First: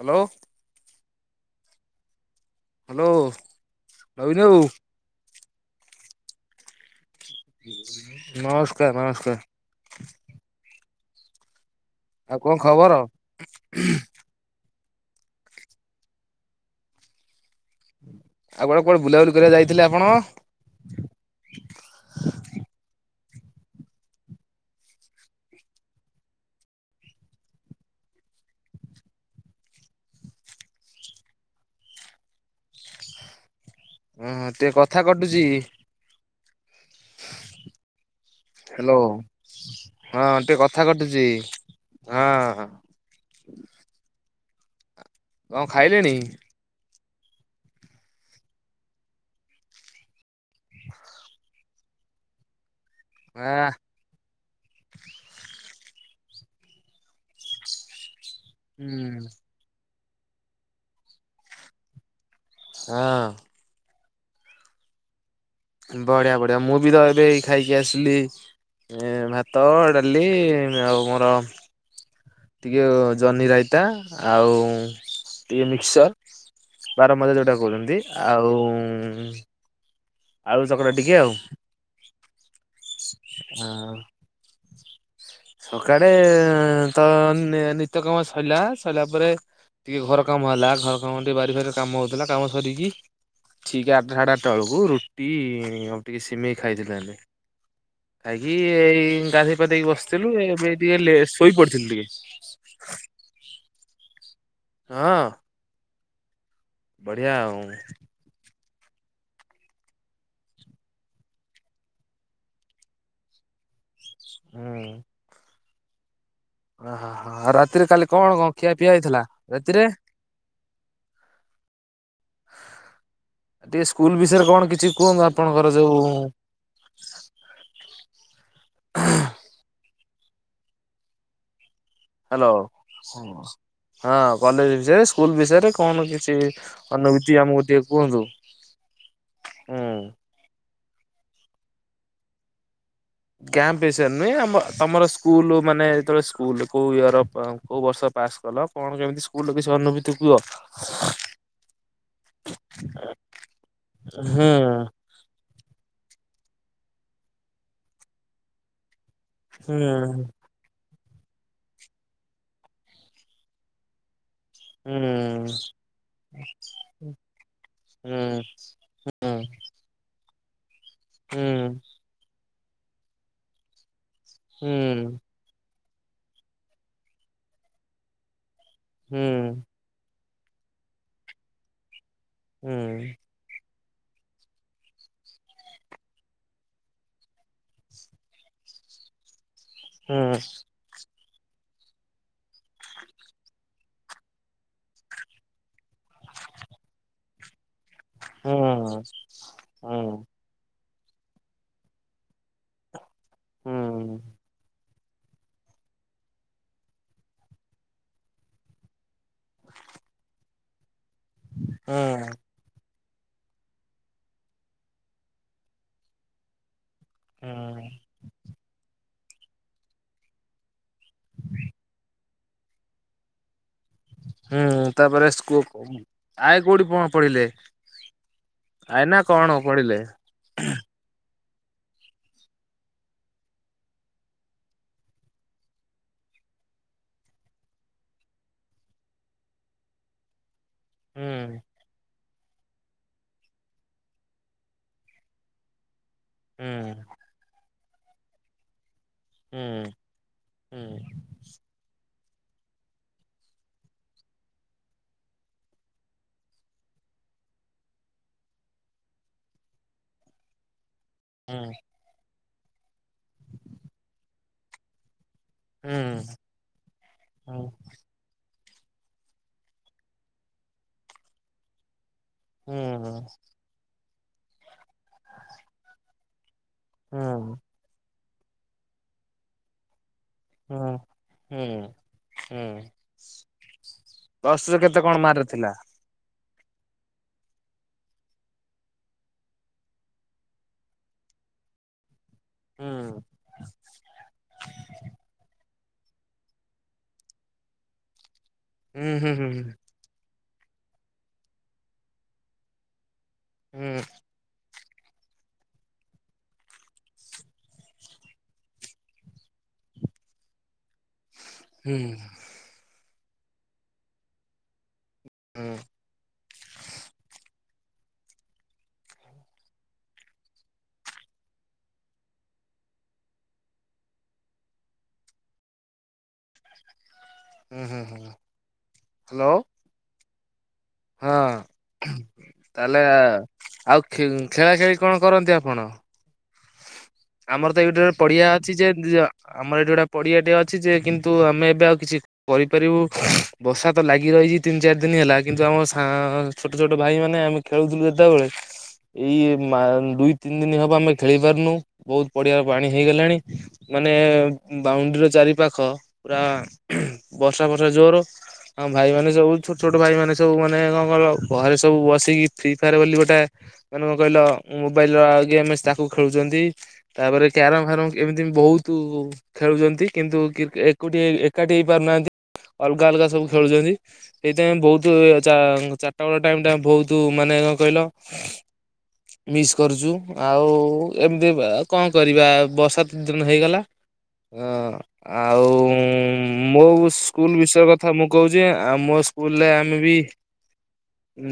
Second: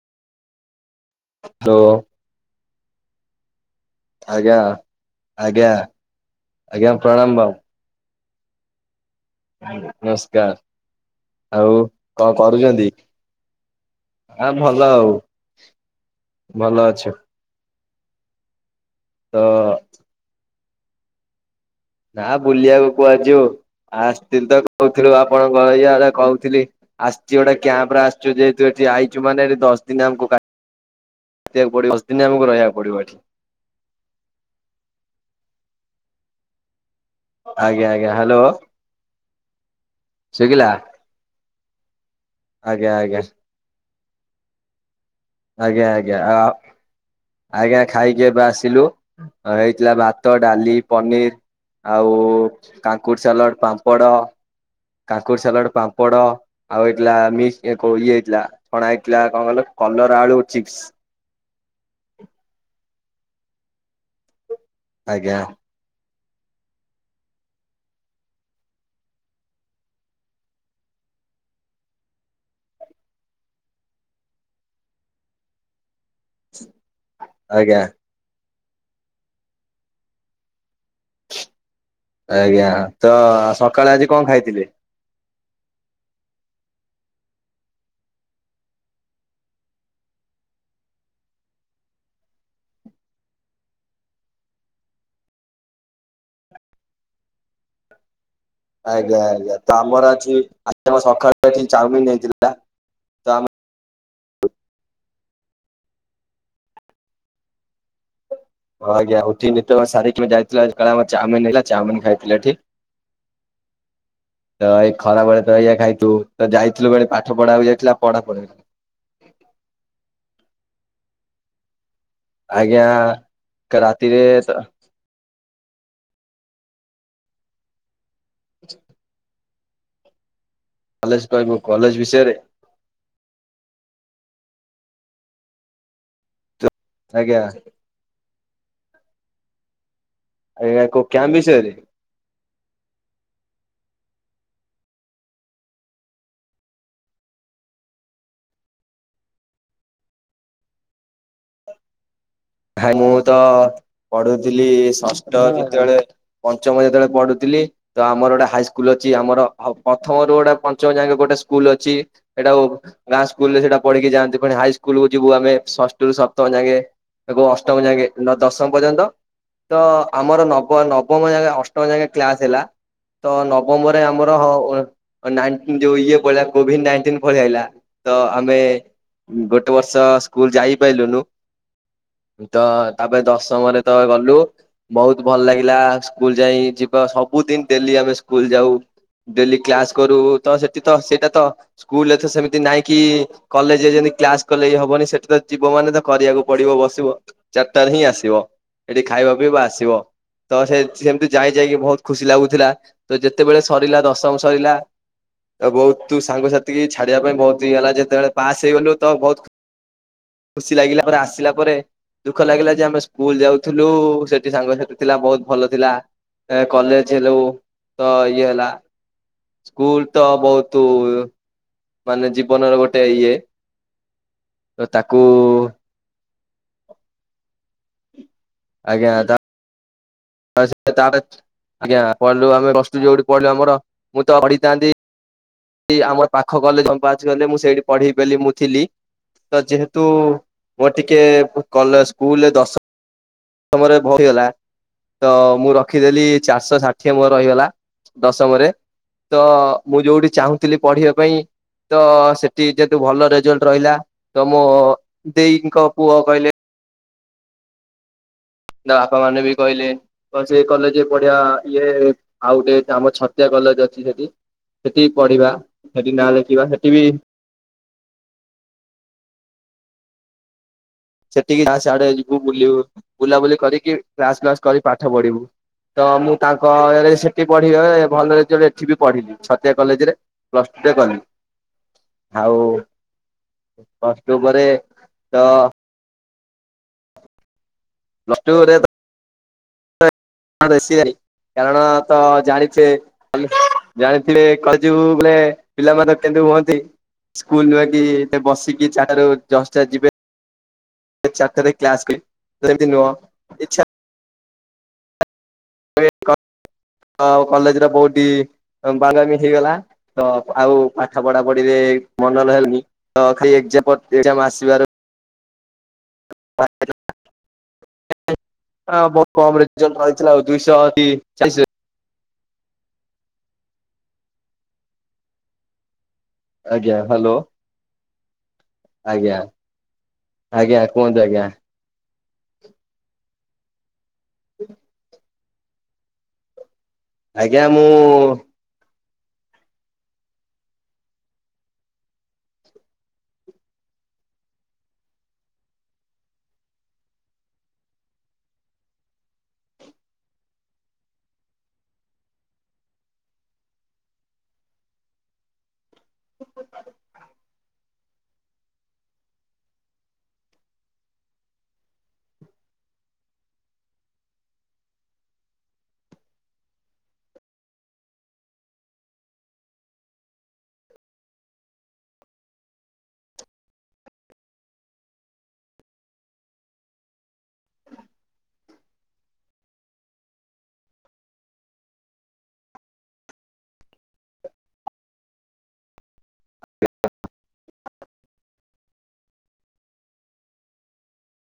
Hello. Hello. Hello ନବୀନ ବାବୁ ଆଜ୍ଞା ଆଜ୍ଞା। ପ୍ରଣାମ ବାବୁ ନମସ୍କାର ନମସ୍କାର ନମସ୍କାର ଆଉ କଣ ଆଉ କରୁଛନ୍ତି? ଖବର ଭଲ ଭଲ ଆଉ ଭଲ ଅଛୁ। ଆଉ କୁଆଡେ କୁଆଡେ ବୁଲାବୁଲି ତ କରିବା ଯାଇଥିଲେ ଆପଣ? ନା ବୁଲିବାକୁ କୁଆଡେ ଯିବୁ। ଆସିଥିଲି ତ କହୁଥିଲୁ ଆପଣ କଣ ଇଆଡେ କହୁଥିଲି ଆସିଛି ଗୋଟେ କ୍ୟାମ୍ପ ରେ ଆସିଛୁ ଯେହେତୁ ଏଠି ଆଇଛୁ ମାନେ ଦଶ ଦିନ ଆମକୁ କା [inaudible] ଆସିବାକୁ ପଡିବ ଦଶ ଦିନ ଆମକୁ ରହିବାକୁ ପଡିବ ଏଠି। ଉଁ ଟିକେ କଥା କଟୁଚି। ଆଜ୍ଞା ଆଜ୍ଞା ହ୍ୟାଲୋ ହ୍ୟାଲୋ ହଁ ଟିକେ ଶୁଭିଲା କଥା କଟୁଛି। ହଁ। ଆଜ୍ଞା ଆଜ୍ଞା। କଣ ଆଜ୍ଞା ଖାଇଲେଣି ଆଜ୍ଞା ଆଜ୍ଞା ଖାଇକିବେ ଆସିଲୁ ହେଇଥିଲା ଭା ଭାତ ଡାଲି ପନିର ଆଉ କାଙ୍କୁର ସାଲଡ଼ ଆଁ ପାମ୍ପଡ଼। କାକୁଡି ସାଲାଡ ପାମ୍ପଡ ଆଉ ମିକ୍ସ ଇଏ ଥିଲା ଛଣା ହେଇଥିଲା ହୁଁ କଣ କହିଲ କଲରା ଆଳୁ ଚିପ୍ସ। ହଁ। ଆଜ୍ଞା। ବଢିଆ ବଢିଆ ମୁଁ ବି ତ ଏବେ ଖାଇକି ଆସିଲି। ଏ ଭାତ ଡାଲି ଆଉ ମୋର ଟିକେ ଜହ୍ନି ରାଇତା ଆଉ ଟିକେ ମିକ୍ସର। ବାରମଜା ଯୋଉଟା ଆଜ୍ଞା କହୁଛନ୍ତି ଆଉ ଉଁ ଆଳୁ ଚକଟା ଟିକେ ଆଉ ଆଜ୍ଞା ତ ସକାଳେ ଆଜି କଣ ଖାଇଥିଲେ? ସକାଳେ ତ ନିତ୍ୟ କାମ ସରିଲା ସରିଲା ପରେ ଟିକେ ଘର କାମ ହେଲା ଘର କାମ ଟିକେ ବାରି ଫାରିରେ କାମ ହଉଥିଲା କାମ ସରିକି ଠିକ୍ ଆଠଟା ସାଢେ ଆଠଟା ବେଳକୁ ରୁଟି ଆଉ ଟିକେ ସିମେଇ ଖାଇଥିଲେ। ଯାଇକି ଏଇ ଆଜ୍ଞା ଆଜ୍ଞା ଗାଧୋଇ ତ ପାଧେଇେ କି ଆମର ବସ ଥିଲୁ ଆଜି ଏବେ ଆଜି ଆମ ଟିକେ ସକାଳେ ଶୋଇ ଏଠି ପଡିଥିଲୁ ଚାଉମିନ ଟିକେ। ହେଇଥିଲା ତ ଆମେ ହଁ। ବଢିଆ ଆଉ। ହ ଆଜ୍ଞା ଉଠିକି ନିତ୍ଯକର୍ମ ସାରି ଯାଇଥିଲୁ ଚାଉମିନ ହେଇଥିଲା ଚାଉମିିନ ଖାଇଥିଲେ ଏଠି। । ତ ଏଇ ଖରା ବେଳେ ତ ଏଇ ଖାଇ ତୁ। ତ ଯାଇଥିଲୁ ଓହୋ ବେଳେ ପାଠ ଆଉ ପଢାକୁ ରାତିରେ ଯାଇଥିଲା କାଲି ପଢା କଣ ପଢି। କଣ ଖିଆ ପିଆ ହେଇଥିଲା ରାତିରେ? ଆଜ୍ଞା ଟିକେ ସ୍କୁଲ ରାତିରେ ବିଷୟରେ ତ କଣ କିଛି କୁହନ୍ତୁ ଆପ ଆପଣଙ୍କର ଯୋଉ । ଭଲସେ କହିବୁ। କଲେଜ ବିଷୟରେ ହ୍ୟାଲୋ ହଁ କଲେଜ ବିଷୟରେ ସ୍କୁଲ ବିଷୟରେ କଣ କିଛି ଅନୁଭୂତି ଆଜ୍ଞା ଆମକୁ ଟିକେ କୁହନ୍ତୁ ହୁଁ। ଏରା କୋଉ କ୍ୟାମ୍ ବିଷୟରେ କ୍ୟାମ୍ପ ବିଷୟ ରେ ନୁହେଁ ଆମ ତମର ସ୍କୁଲ ମାନେ ଯେତେବେଳେ ସ୍କୁଲ କୋଉ ଇର କୋଉ ବର୍ଷ ପାସ୍ କଲ କଣ କେମିତି ସ୍କୁଲ କିଛି ଅନୁଭୂତି କୁହ? ହାଇଁ ମୁଁ ତ ହୁଁ ପଢୁଥିଲି ଷଷ୍ଠ ଯେତେବେଳେ ପଞ୍ଚମ ଯେତେବେଳେ ପଢୁଥିଲି ତ ଆମର ଗୋଟେ ହାଇସ୍କୁଲ ଅଛି ଆମର ହୁଁ ପ୍ରଥମ ରୁ ଗୋଟେ ପଞ୍ଚମ ଯାଏ। ଗୋଟେ ସ୍କୁଲ ଅଛି ସେଇଟା ଗାଁ ସ୍କୁଲ ରେ ସେଇଟା ପଢିକି ଯାଆନ୍ତି। ହୁଁ ହାଇସ୍କୁଲକୁୁ ଯିବୁ ଆମେ ଷଷ୍ଠରୁ ସପ୍ତମ ଯାଙ୍ଗେ। ଅଷ୍ଟମ ଯାକେ ହୁଁ ଦଶମ ପର୍ଯ୍ୟନ୍ତ ତ ଆମର ନ ନବମ ହୁଁ ହୁଁ ହୁଁ ହୁଁ ଯାକେ ଅଷ୍ଟମ ଯାକେ କ୍ଲାସ୍ ହେଲା ତ ନବମରେ ଆମର ହୁଁ ହୁଁ ନାଇଁନ୍‌ ଯୋଉ ଇଏ ପିଲ କୋଭିଡ ନାଇଣ୍ଟିନ ଭଳିଆ ହେଇଲା ତ ଆମେ ଗୋଟେ ବର୍ଷ ସ୍କୁଲ ଯାଇପାରିଲୁନୁ। ତ ହୁଁ ହୁଁ ତାପରେ ଦଶମରେ ତ ଗଲୁ। ବହୁତ ଭଲ ଲାଗିଲା ସ୍କୁଲ ଯାଇ ଯିବା ସବୁଦିନ ଡେଲି ଆମେ ସ୍କୁଲ ଯାଉ ଡେଲି କ୍ଲାସ କରୁ ତ ସେଠି ତ ସେଇଟା ତ ସ୍କୁଲରେ ତ ସେମିତି ନାଇଁ କି କଲେଜ ଯେମିତି କ୍ଲାସ କଲେ ହବନି ସେଠି ତ ଜୀବ ମାନେ ତ କରିବାକୁ ପଡିବ ବସିବ ଚାରିଟାରେ ହିଁ ଆସିବ ଏଠି ହୁଁ ଖାଇବା ପିଇବା ଆସିବ ତ ସେ ସେମିତି ଯାଇ ଯାଇକି ବହୁତ ଖୁସି ଲାଗୁଥିଲା ତ ଯେତେବେଳେ ହୁଁ ସରିଲା ହୁଁ ଦଶମ ସରିଲା। ଆଉ ବହୁତ ତୁ ସାଙ୍ଗସାଥି କି ଛାଡିବା ପାଇଁ ବହୁତ ଇଏ ହେଲା ଯେତେବେଳେ ପାସ୍ ହେଇଗଲୁ ତ ବହୁତ ଖୁସି ଲାଗିଲା ପରେ ଆସିଲା ପରେ ଦୁଃଖ ଲାଗିଲା ଯେ ଆମେ ସ୍କୁଲ ଯାଉଥିଲୁ ସେଠି ସାଙ୍ଗ ସାଥି ଥିଲା ବହୁତ ଭଲ ଥିଲା। ଏ କଲେଜ ସେ ଯୋଉ ତ ଇଏ ହେଲା ସ୍କୁଲ ତ ବହୁତୁ ମାନେ ଜୀବନର ଗୋଟେ ଇଏ। ହୁଁ ତ ହୁଁ ତାକୁ ତାପରେ ସ୍କୁ ଆଏ କୋଉଠିକଣ ପଢିଲେ। ଆଏ ନା କଣ ପଢିଲେ? ଆଉ ସେ ତାର ଆଜ୍ଞା ପଢିଲୁ। ଆମେ ପ୍ଲସଟୁ ଯୋଉଠି ପଢ଼ିଲୁ ଆମର ମୁଁ ତ ପଢିଥାନ୍ତି। ଏ ଆମର ପାଖ କଲେଜ ରେ ଫାଙ୍କା ଅଛି ବଲେ ମୁଁ ସେଇଠି ପଢିିବ ବେଲି ମୁଁ ଥିଲି। ତ ଯେହେତୁ ମୋ ଟିକେ ହୁଁ କଲସ୍ ସ୍କୁଲରେ ଦଶମ ସମୟରେ ଭୟ ହେଲା ତ ମୁଁ ର ରଖିଦେଲି ଚାରିଶହ ହୁଁ ଷାଠିଏ ମୋର ରହିଗଲା ଦଶମରେ ତ ପ୍ଲସ ମୁଁ ଯୋଉଠି ଚାହୁଁଥିଲି ପଢିବା ପାଇଁ ତ ସେଠି ଯେହେତୁ ଭଲ ରେଜଲ୍ଟ ରହିଲା ତ ମୋ ଦେଇଙ୍କ ପୁଅ କହିଲେ ତା ବାପା ମାନେ ବି କହିଲେ କଣ ସେ ଏ କଲେଜ୍ ରେ ପଢିବା ଇଏ ଆଉ ଗୋଟେ ଆମର ଛତିଆ କଲେଜ ଅଛି ସେଠି। ସେଠି ପଢିବା ସେଠି ନାଁ ଲେଖିବା ସେଠି ବି ସେଠିକି ଯା ସିଆଡେ ଯିବୁ ବୁଲିବୁ ବୁଲାବୁଲି କରିକି କ୍ଲାସ ଫ୍ଲାସ୍ କରି ପାଠ ପଢିବୁ ତ ମୁଁ ତାଙ୍କ ୟେରେ ସେଠି ପଢିଲେ ଭଲ ରେଜଲଟ୍ ଏଠି ବି ପଢିବି ଛତିଆ କଲେଜରେ। ପ୍ଲସ ଟୁ ହୁଁ ରେ କଲି ହୁଁ ଆଉ ହୁଁ। ପ୍ଲସ ଟୁ ପରେ ପ୍ଲସଟୁ ରେ କେତେ କଣ ତ ମାର୍କ ଥିଲା? ପ୍ଲସଟୁ ରେ ତ ହଁ ରେଷି ଗାରି କାରଣ ତ ଜାଣିଥିବେ ହୁଁ ଜାଣିଥିବେ କଲ ଯିବୁ ଗଲେ ପିଲାମାନେ କେମିତି ହୁଅନ୍ତି। ସ୍କୁଲ ଯାଇକି ବସିକି ଚାରଟା ରୁ ହୁଁ ହୁଁ ଜଶଟା ଯିବେ। ଚାରଟା ରେ କ୍ଲାସ କି ଏମତି ନୁହଁ। ଇଚ୍ଛା ହୁଁ। [unintelligible] ଆଉ କଲେଜ ର ବୋହୁଟି ଅ ବାଇନାମିକ୍ ହେଇଗଲା ତ ଆଉ ପାଠ ପଢା ପଢିରେ ହୁଁ ହୁଁ ମନ ଲାଲଗୁନି ତ ଖାଲି ଏକଜାମ ପର୍ ଏକଜାମ ଆସିବାର ହୁଁ। ହଁ ବହୁତ କମ୍ ରେଜଲ୍ଟ ରହିଥିଲା ଆଉ ଦୁଇଶହ ତି ଚାଳିଶି ଆଜ୍ଞା। ହ୍ୟାଲୋ ହୁଁ ହୁଁ ହୁଁ ଆଜ୍ଞା ହାଲୋ। ଆଜ୍ଞା କୁହନ୍ତୁ ହଁ ଆଜ୍ଞା ତାଆଲେ ଆଉ ଖେ ଖେଳା ଖେଳି କଣ କରନ୍ତି ଆପଣ? ଆଜ୍ଞା ଆମର ତ ମୁଁ ଏଇଟିରେ ପଡିଆ ଅଛି ଯେ ଯିଅ ଆମର ଏଠି ଗୋଟେ ପଡ଼ିଆଟେ ଅଛି ଯେ କିନ୍ତୁ ଆମେ ଏବେ ଆଉ କିଛି କରିପାରିବୁ ବର୍ଷା ତ ଲାଗି ରହିଚି ତିନି ଚାରି ଦିନ ହେଲା କିନ୍ତୁ ଆମ ସାଙ୍ଗ୍ ଛୋଟ ଛୋଟ ଭାଇ ମାନେ ଆମେ ଖେଳୁଥିଲୁ ଯେତବେଳେ ଏଇ ମା ଦୁଇ ତିନି ଦିନ ହବ ଆମେ ଖେଳି ପାରୁନୁ। ବହୁତ ପଡିଆ ପାଣି ହେଇଗଲାଣି ମାନେ ବାଉଣ୍ଡ୍ରିର ଚାରି ପାଖ। ପୁରା ବର୍ଷା ବର୍ଷା ଜୋର। ହଁ ଭାଇ ମାନେ ସବୁ ଛୋଟ ଛୋଟ ଭାଇ ମାନେ ସବୁ ମାନେ କଣ କହିଲ ଘରେ ସବୁ ବସିକି ଫ୍ରି ଫାୟାର ବୋଲି ଗୋଟାଏ ମାନେ କଣ କହିଲ ମୋବାଇଲ ର ଗେମ୍ ଅଛି ତାକୁ ଖେଳୁଚନ୍ତି। ତାପରେ କ୍ୟାରମ ଫାରମ୍ ଏମିତି ବି ବହୁତୁ ଖେଳୁଚନ୍ତି କିନ୍ତୁ କ୍ରିକେ ଏକୁଟିଆ ଏକାଠି ହେଇପାରୁନାହାନ୍ତି। ଅଲଗା ଅଲଗା ସବୁ ଖେଳୁଚନ୍ତି ସେଇଥିପାଇଁ ବହୁତୁ ଇଏ ଚା ଚାରିଟା ବେଳ ଟାଇମ୍ ଟା ବହୁତ ମାନେ କଣ କହିଲ ମିସ୍ କରୁଚୁ ଆଉ ଏମ୍ ଚି ଆଉ କଣ କରିବା ବର୍ଷା ଦି ଦିନ ହେଇଗଲା। ହଁ ଆଉ ମୋ ସ୍କୁଲ ବିଷୟ କଥା ମୁଁ କହୁଛି ଆମ ସ୍କୁଲରେ ଆମେ ବି ଉ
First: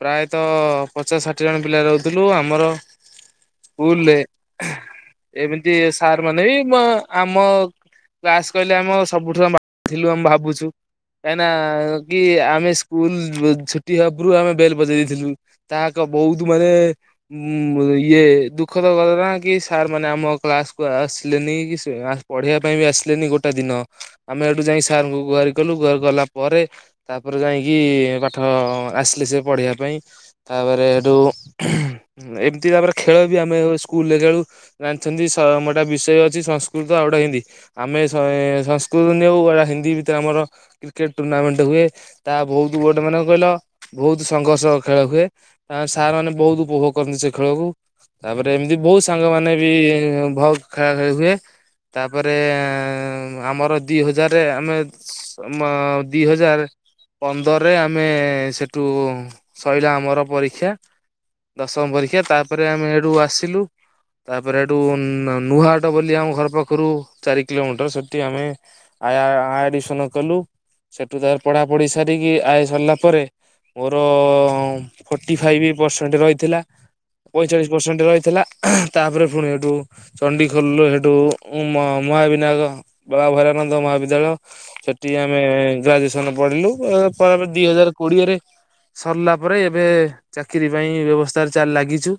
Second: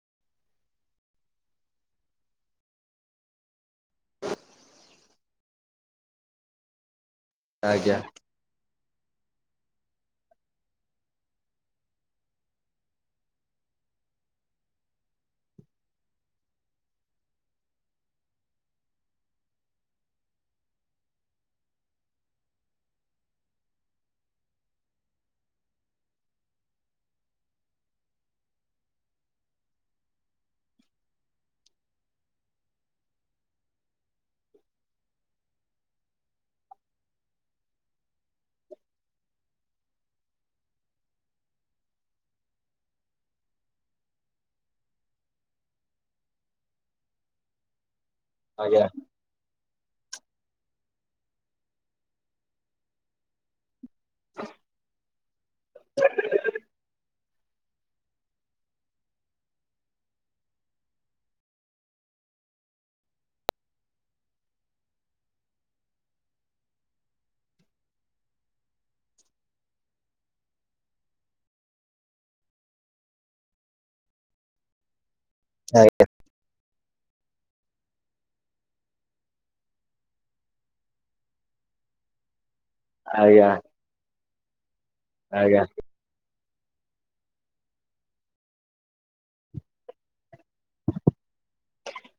ପ୍ରାୟତଃ ପଚାଶ ଷାଠିଏ ଜଣ ପିଲା ରହୁଥିଲୁ ଆମର ସ୍କୁଲଲେ ଏମିତି ସାର ମାନେ ବି ମ ଆମ ଆଜ୍ଞା କ୍ଲାସ କହିଲେ ଆମ ସବୁଠୁ [unintelligible] ଥିଲୁ ଆମେ ଭାବୁଛୁ। କାହିଁନା ନା କି ଆମେ ସ୍କୁଲ ଛୁଟି ହବରୁ ଆମେ ବେଲ ବଜେଇ ଦେଇଥିଲୁ। ତାହା କ ବହୁତ ମାନେ ଉ ଇଏ ଦୁଃଖ ତ ଘଟଣା କି ସାର୍ ମାନେ ଆମ କ୍ଲାସକୁୁ ଆସିଲେନି, କି ସ ପଢେଇବା ପାଇଁ ବି ଆସିଲେନି ଗୋଟେ ଦିନ ଆମେ ଏଠୁ ଯାଇ ସାରଙ୍କୁ ଗୁହାରି କଲୁ, ଗୁହାରି କଲା ପରେ ତାପରେ ଯାଇକି ପାଠ ହଁ ଆସିଲେ ସେ ପଢିବା ପାଇଁ । ତାପରେ ହେଠୁ ଏମିତି ତାପରେ ଖେଳ ବି ଆମେ ସ୍କୁଲରେ ଖେଳୁ ।ଜାଣିଛନ୍ତି ସ ମୋଟା ବିଷୟ ଅଛି ସଂସ୍କୃତ ଆଉ ଗୋଟେ ହିନ୍ଦୀ ଆମେ ଏ ସଂସ୍କୃତ ନିଆଉ ଗଡ଼ା ହିନ୍ଦୀ ବି ତ ଆମର କ୍ରିକେଟ୍ ଟୁର୍ଣ୍ଣାମେଣ୍ଟ ହୁଏ। ତାହା ବହୁତ ଗୋଟେ ମାନେ କ କହିଲ ବହୁତ ସଂଘର୍ଷ ଖେଳ ହୁଏ। ତା ସାର୍ ମାନେ ବହୁତ ଉପଭୋଗ କରନ୍ତି ସେ ଖେଳକୁ। ତାପରେ ଏମିତି ଆଜ୍ଞା ବହୁତ ସାଙ୍ଗ ମାନେ ବି ଭ ଖେଳା ଖେଳି ହୁଏ। ତାପରେ ଆମର ଦି ହଜାରରେ ଆମେ ଅ ମ ଦି ହଜାର। ପନ୍ଦରରେ ଆମେ ସେଠୁ ସଇଲା ଆମର ପରୀକ୍ଷା। ଦଶମ ପରୀକ୍ଷା ତାପରେ ଆମେ ହେଠୁ ଆସିଲୁ। ତାପରେ ହେଠୁ ନୂଆ ହାଟ ବୋଲି ଆମ ଘର ପାଖରୁ ଚାରି କିଲୋମିଟର ସେଠି ଆମେ ଆ ଆଡିମିସନ କଲୁ। ସେଠୁ ତାପରେ ପଢ଼ାପଢ଼ି ସାରିକି, ଆଇ ସରିଲା ପରେ ମୋର ଫୋର୍ଟି ଫାଇଭ୍ ପରସେଣ୍ଟ ରହିଥିଲା। ପଇଁଚାଳିଶ ପର୍ଶେଣ୍ଟ ରହିଥିଲା ।ତାପରେ ପୁଣି ହେଠୁ ଚଣ୍ଡି ଖୋଲରେ ହେଠୁ ମହାବିନାୟକ ବାବା ଆଜ୍ଞା ଭୈରାନନ୍ଦ ମହାବିଦ୍ୟାଳୟ, ସେଠି ଆମେ ଆଜ୍ଞା ଗ୍ରାଜୁଏସନ ପଢିଲୁ ଅ ଆମେ ଦି ହଜାର କୋଡିଏରେ ସରିଲା ପରେ ଏବେ ଚାକିରି ପାଇଁ ବ୍ୟବସ୍ଥା ଚା ଲାଗିଛୁ।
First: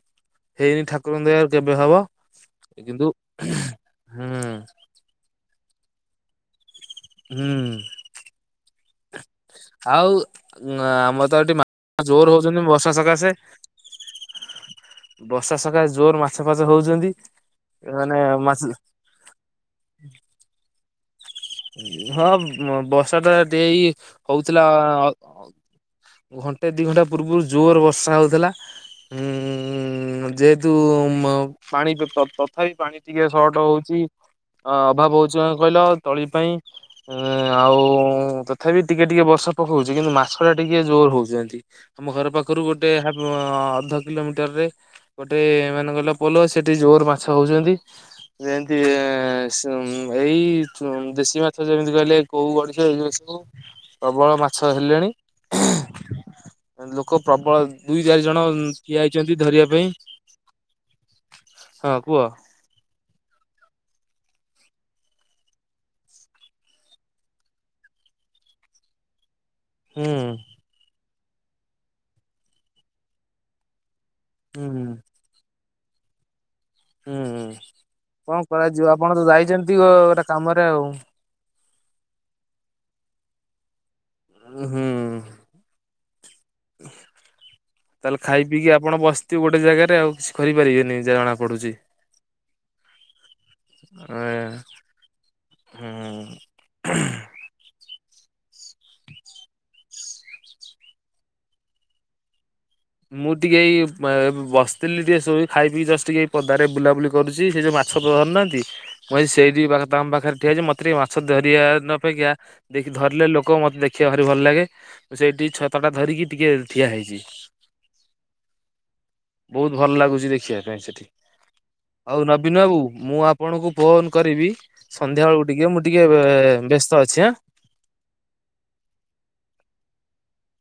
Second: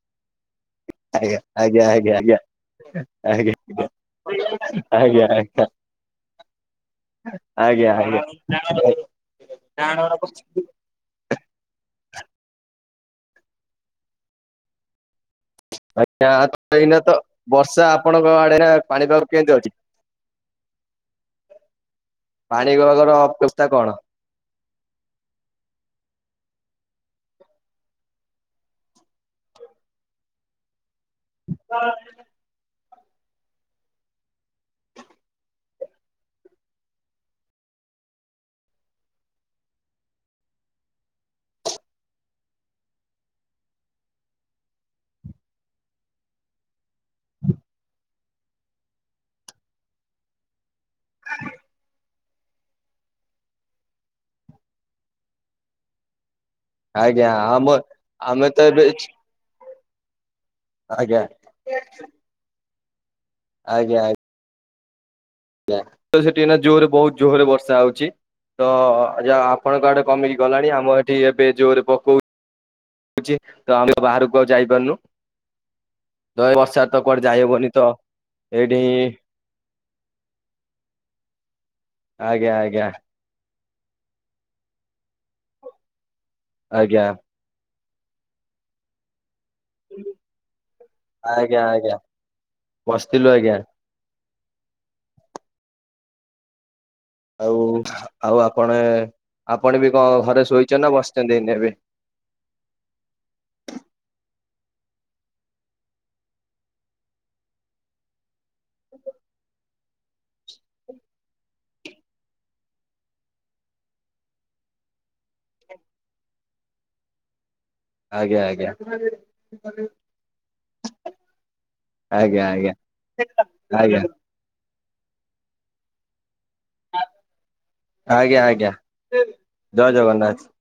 ହେଇନି ଆଜ୍ଞା ଠାକୁରଙ୍କ ଦୟାରୁ ଆଜ୍ଞା କେବେ ହବ ଆଜ୍ଞା କିନ୍ତୁ ଆଜ୍ଞା। [inaudible] ଆଜ୍ଞା ହୁଁ ଆଜ୍ଞା ଆଜ୍ଞା ଆଜ୍ଞା। ଆଜ୍ଞା ହୁଁ ଆଜ୍ଞା । ଆଉ ଗନ୍ ଆମର ତ ଏଠି ଜୋର ହଉଛନ୍ତି ବର୍ଷା ସକାଶେ। [inaudible] ବର୍ଷା ସକାଶେ ଜୋର ଆଜ୍ଞା ମାଛ ତ ଫାଛ ଏଇନା ତ ହଉଛନ୍ତି। ବର୍ଷା ମାନେ ଆପଣଙ୍କ ଆଡେ ନା ମାଛ [inaudible] ପାଣିପାଗ କେମିତି ଅଛି? ଉ ହଁ ପାଣିପାଗର ବର୍ଷା ଟା ଟି ଅବସ୍ଥା ଏଇ କଣ? ହଉଥିଲା ଅ ଘ ଣ୍ଟେ ଦି ଘଣ୍ଟା ପୂର୍ବରୁ ଜୋର ବର୍ଷା ହଉଥିଲା। ଉଁ ଯେହେତୁ ଉଁ ପାଣି ତଥାପି ପାଣି ଟିକେ ସର୍ଟ ହଉଛି ଅଭାବ ହଉଛି କଣ କହିଲ ତଳି ପାଇଁ ଏ ଆଉ ତଥାପି ଟିକେ ଟିକେ ବର୍ଷା ପକଉଛି। କିନ୍ତୁ ମାଛ ଟା ଟିକେ ଯୋ ରେ ହଉଛନ୍ତି, ଆମ ଘର ପାଖରୁ ଗୋଟେ ହାପ ଅଧ କିଲୋମିଟରରେ ଗୋଟେ ମାନେ କ ଲ ପୋଲ ସେଠି ଜୋର ମାଛ ହଉଛନ୍ତି। ଯେମତି ଏ ସେ ଏଇ ଚୁ ଦେଶୀ ମାଛ ଯେମିତି କହିଲେ କୋଉ ଗଡ଼ିଶ ଏ ଯୋଉ ସବୁ ପ୍ରବଳ ମାଛ ହେଲେଣି। ଲୋକ ଆଜ୍ଞା ପ୍ରବଳ, ଆମ ଦୁଇ ଚାରି ଜଣ ଆମେ ତ ଏବେ ଠିଆ ହେଇଛନ୍ତି ଧରିବା ପାଇଁ। ଆଜ୍ଞା ହଁ । କୁହ। [inaudible] ଆଜ୍ଞା ଆ ଜ୍ଞା ତ ସେଠି ଏନା ଜୋରେ ବହୁତ ଜୋହରେ ବର୍ଷା ହଉଛି। ତ ଯ ଆ ଆପଣଙ୍କ ଆଡେ ହୁଁ କମିକି ଗଲାଣି! ଆମ ଏଠି ଏବେ ଜୋରେ ପକଉ ଛି ତ ଆମେ ବାହାରକୁ ଆଉ ହୁଁ ଯାଇପାରୁନୁ। ତ ଏ ବର୍ଷାରେ ତ କୁଆଡେ ହୁଁ ଯାଇହବନି ତ କଣ ଏଇଠି କରାଯିବ ଆପଣ ତ ଯାଇଛନ୍ତି, ଓ ଗୋଟେ କାମରେ ଆଉ। ଆଜ୍ଞା ଆଜ୍ଞା। ଉ ହୁଁ। ଆଜ୍ଞା। ତାହେଲେ ଖାଇ ପିଇକି ଆପଣ ବସି ଗୋଟେ ଜାଗାରେ ଆଉ କିଛି କରିପାରିବେନି ଯାହା ଜଣା ଆଜ୍ଞା ପଡୁଛି ଆଜ୍ଞା ବସିଥିଲୁ ଆଜ୍ଞା। ହୁଁ। ଆଉ ଆଉ ଆପଣ ଆପଣ ବି କଣ ଘରେ ଶୋଇଛନ୍ତି ନା ବସିଛନ୍ତି ଏଇନେ ଏବେ ହ [inaudible] ମୁଁ ଟିକେ ବସିଥିଲି ଟିକେ ଶୋଇ ଖାଇ ପି ଜଷ୍ଟ ଟିକେ ପଦାରେ ବୁଲାବୁଲି କରୁଛି ସେ ଯୋଉ ମାଛ ଧରିନାହାନ୍ତି ମୁଁ ସେଇଠି ତାଙ୍କ ପାଖରେ ଠିଆ ହୋଇଛି ମତେ ଟିକେ ମାଛ ଧରିବା ଅପେକ୍ଷା ଧରିଲେ ଲୋକ ମତେ ଦେଖିବା ଭାରି ଭଲ ଲାଗେ ମୁଁ ସେଇଠି ଛତାଟା ଧରିକି ଟିକେ ଠିଆ ହେଇଛି ଆଜ୍ଞା ଆଜ୍ଞା ବହୁତ ଭଲ ଲାଗୁଛି ଦେଖିବା ପାଇଁ ସେଠି ହଉ ଆଜ୍ଞା ନବୀନ ଆଜ୍ଞା ବାବୁ ମୁଁ ଆପଣଙ୍କୁ ଆଜ୍ଞା ଫୋନ କରିବି ସନ୍ଧ୍ୟା ବେଳକୁ ଟିକେ ମୁଁ ଟିକେ ବ୍ୟସ୍ତ ଅଛି ଆଁ। ଆଜ୍ଞା ଆଜ୍ଞା ଜୟ ଜଗନ୍ନାଥ।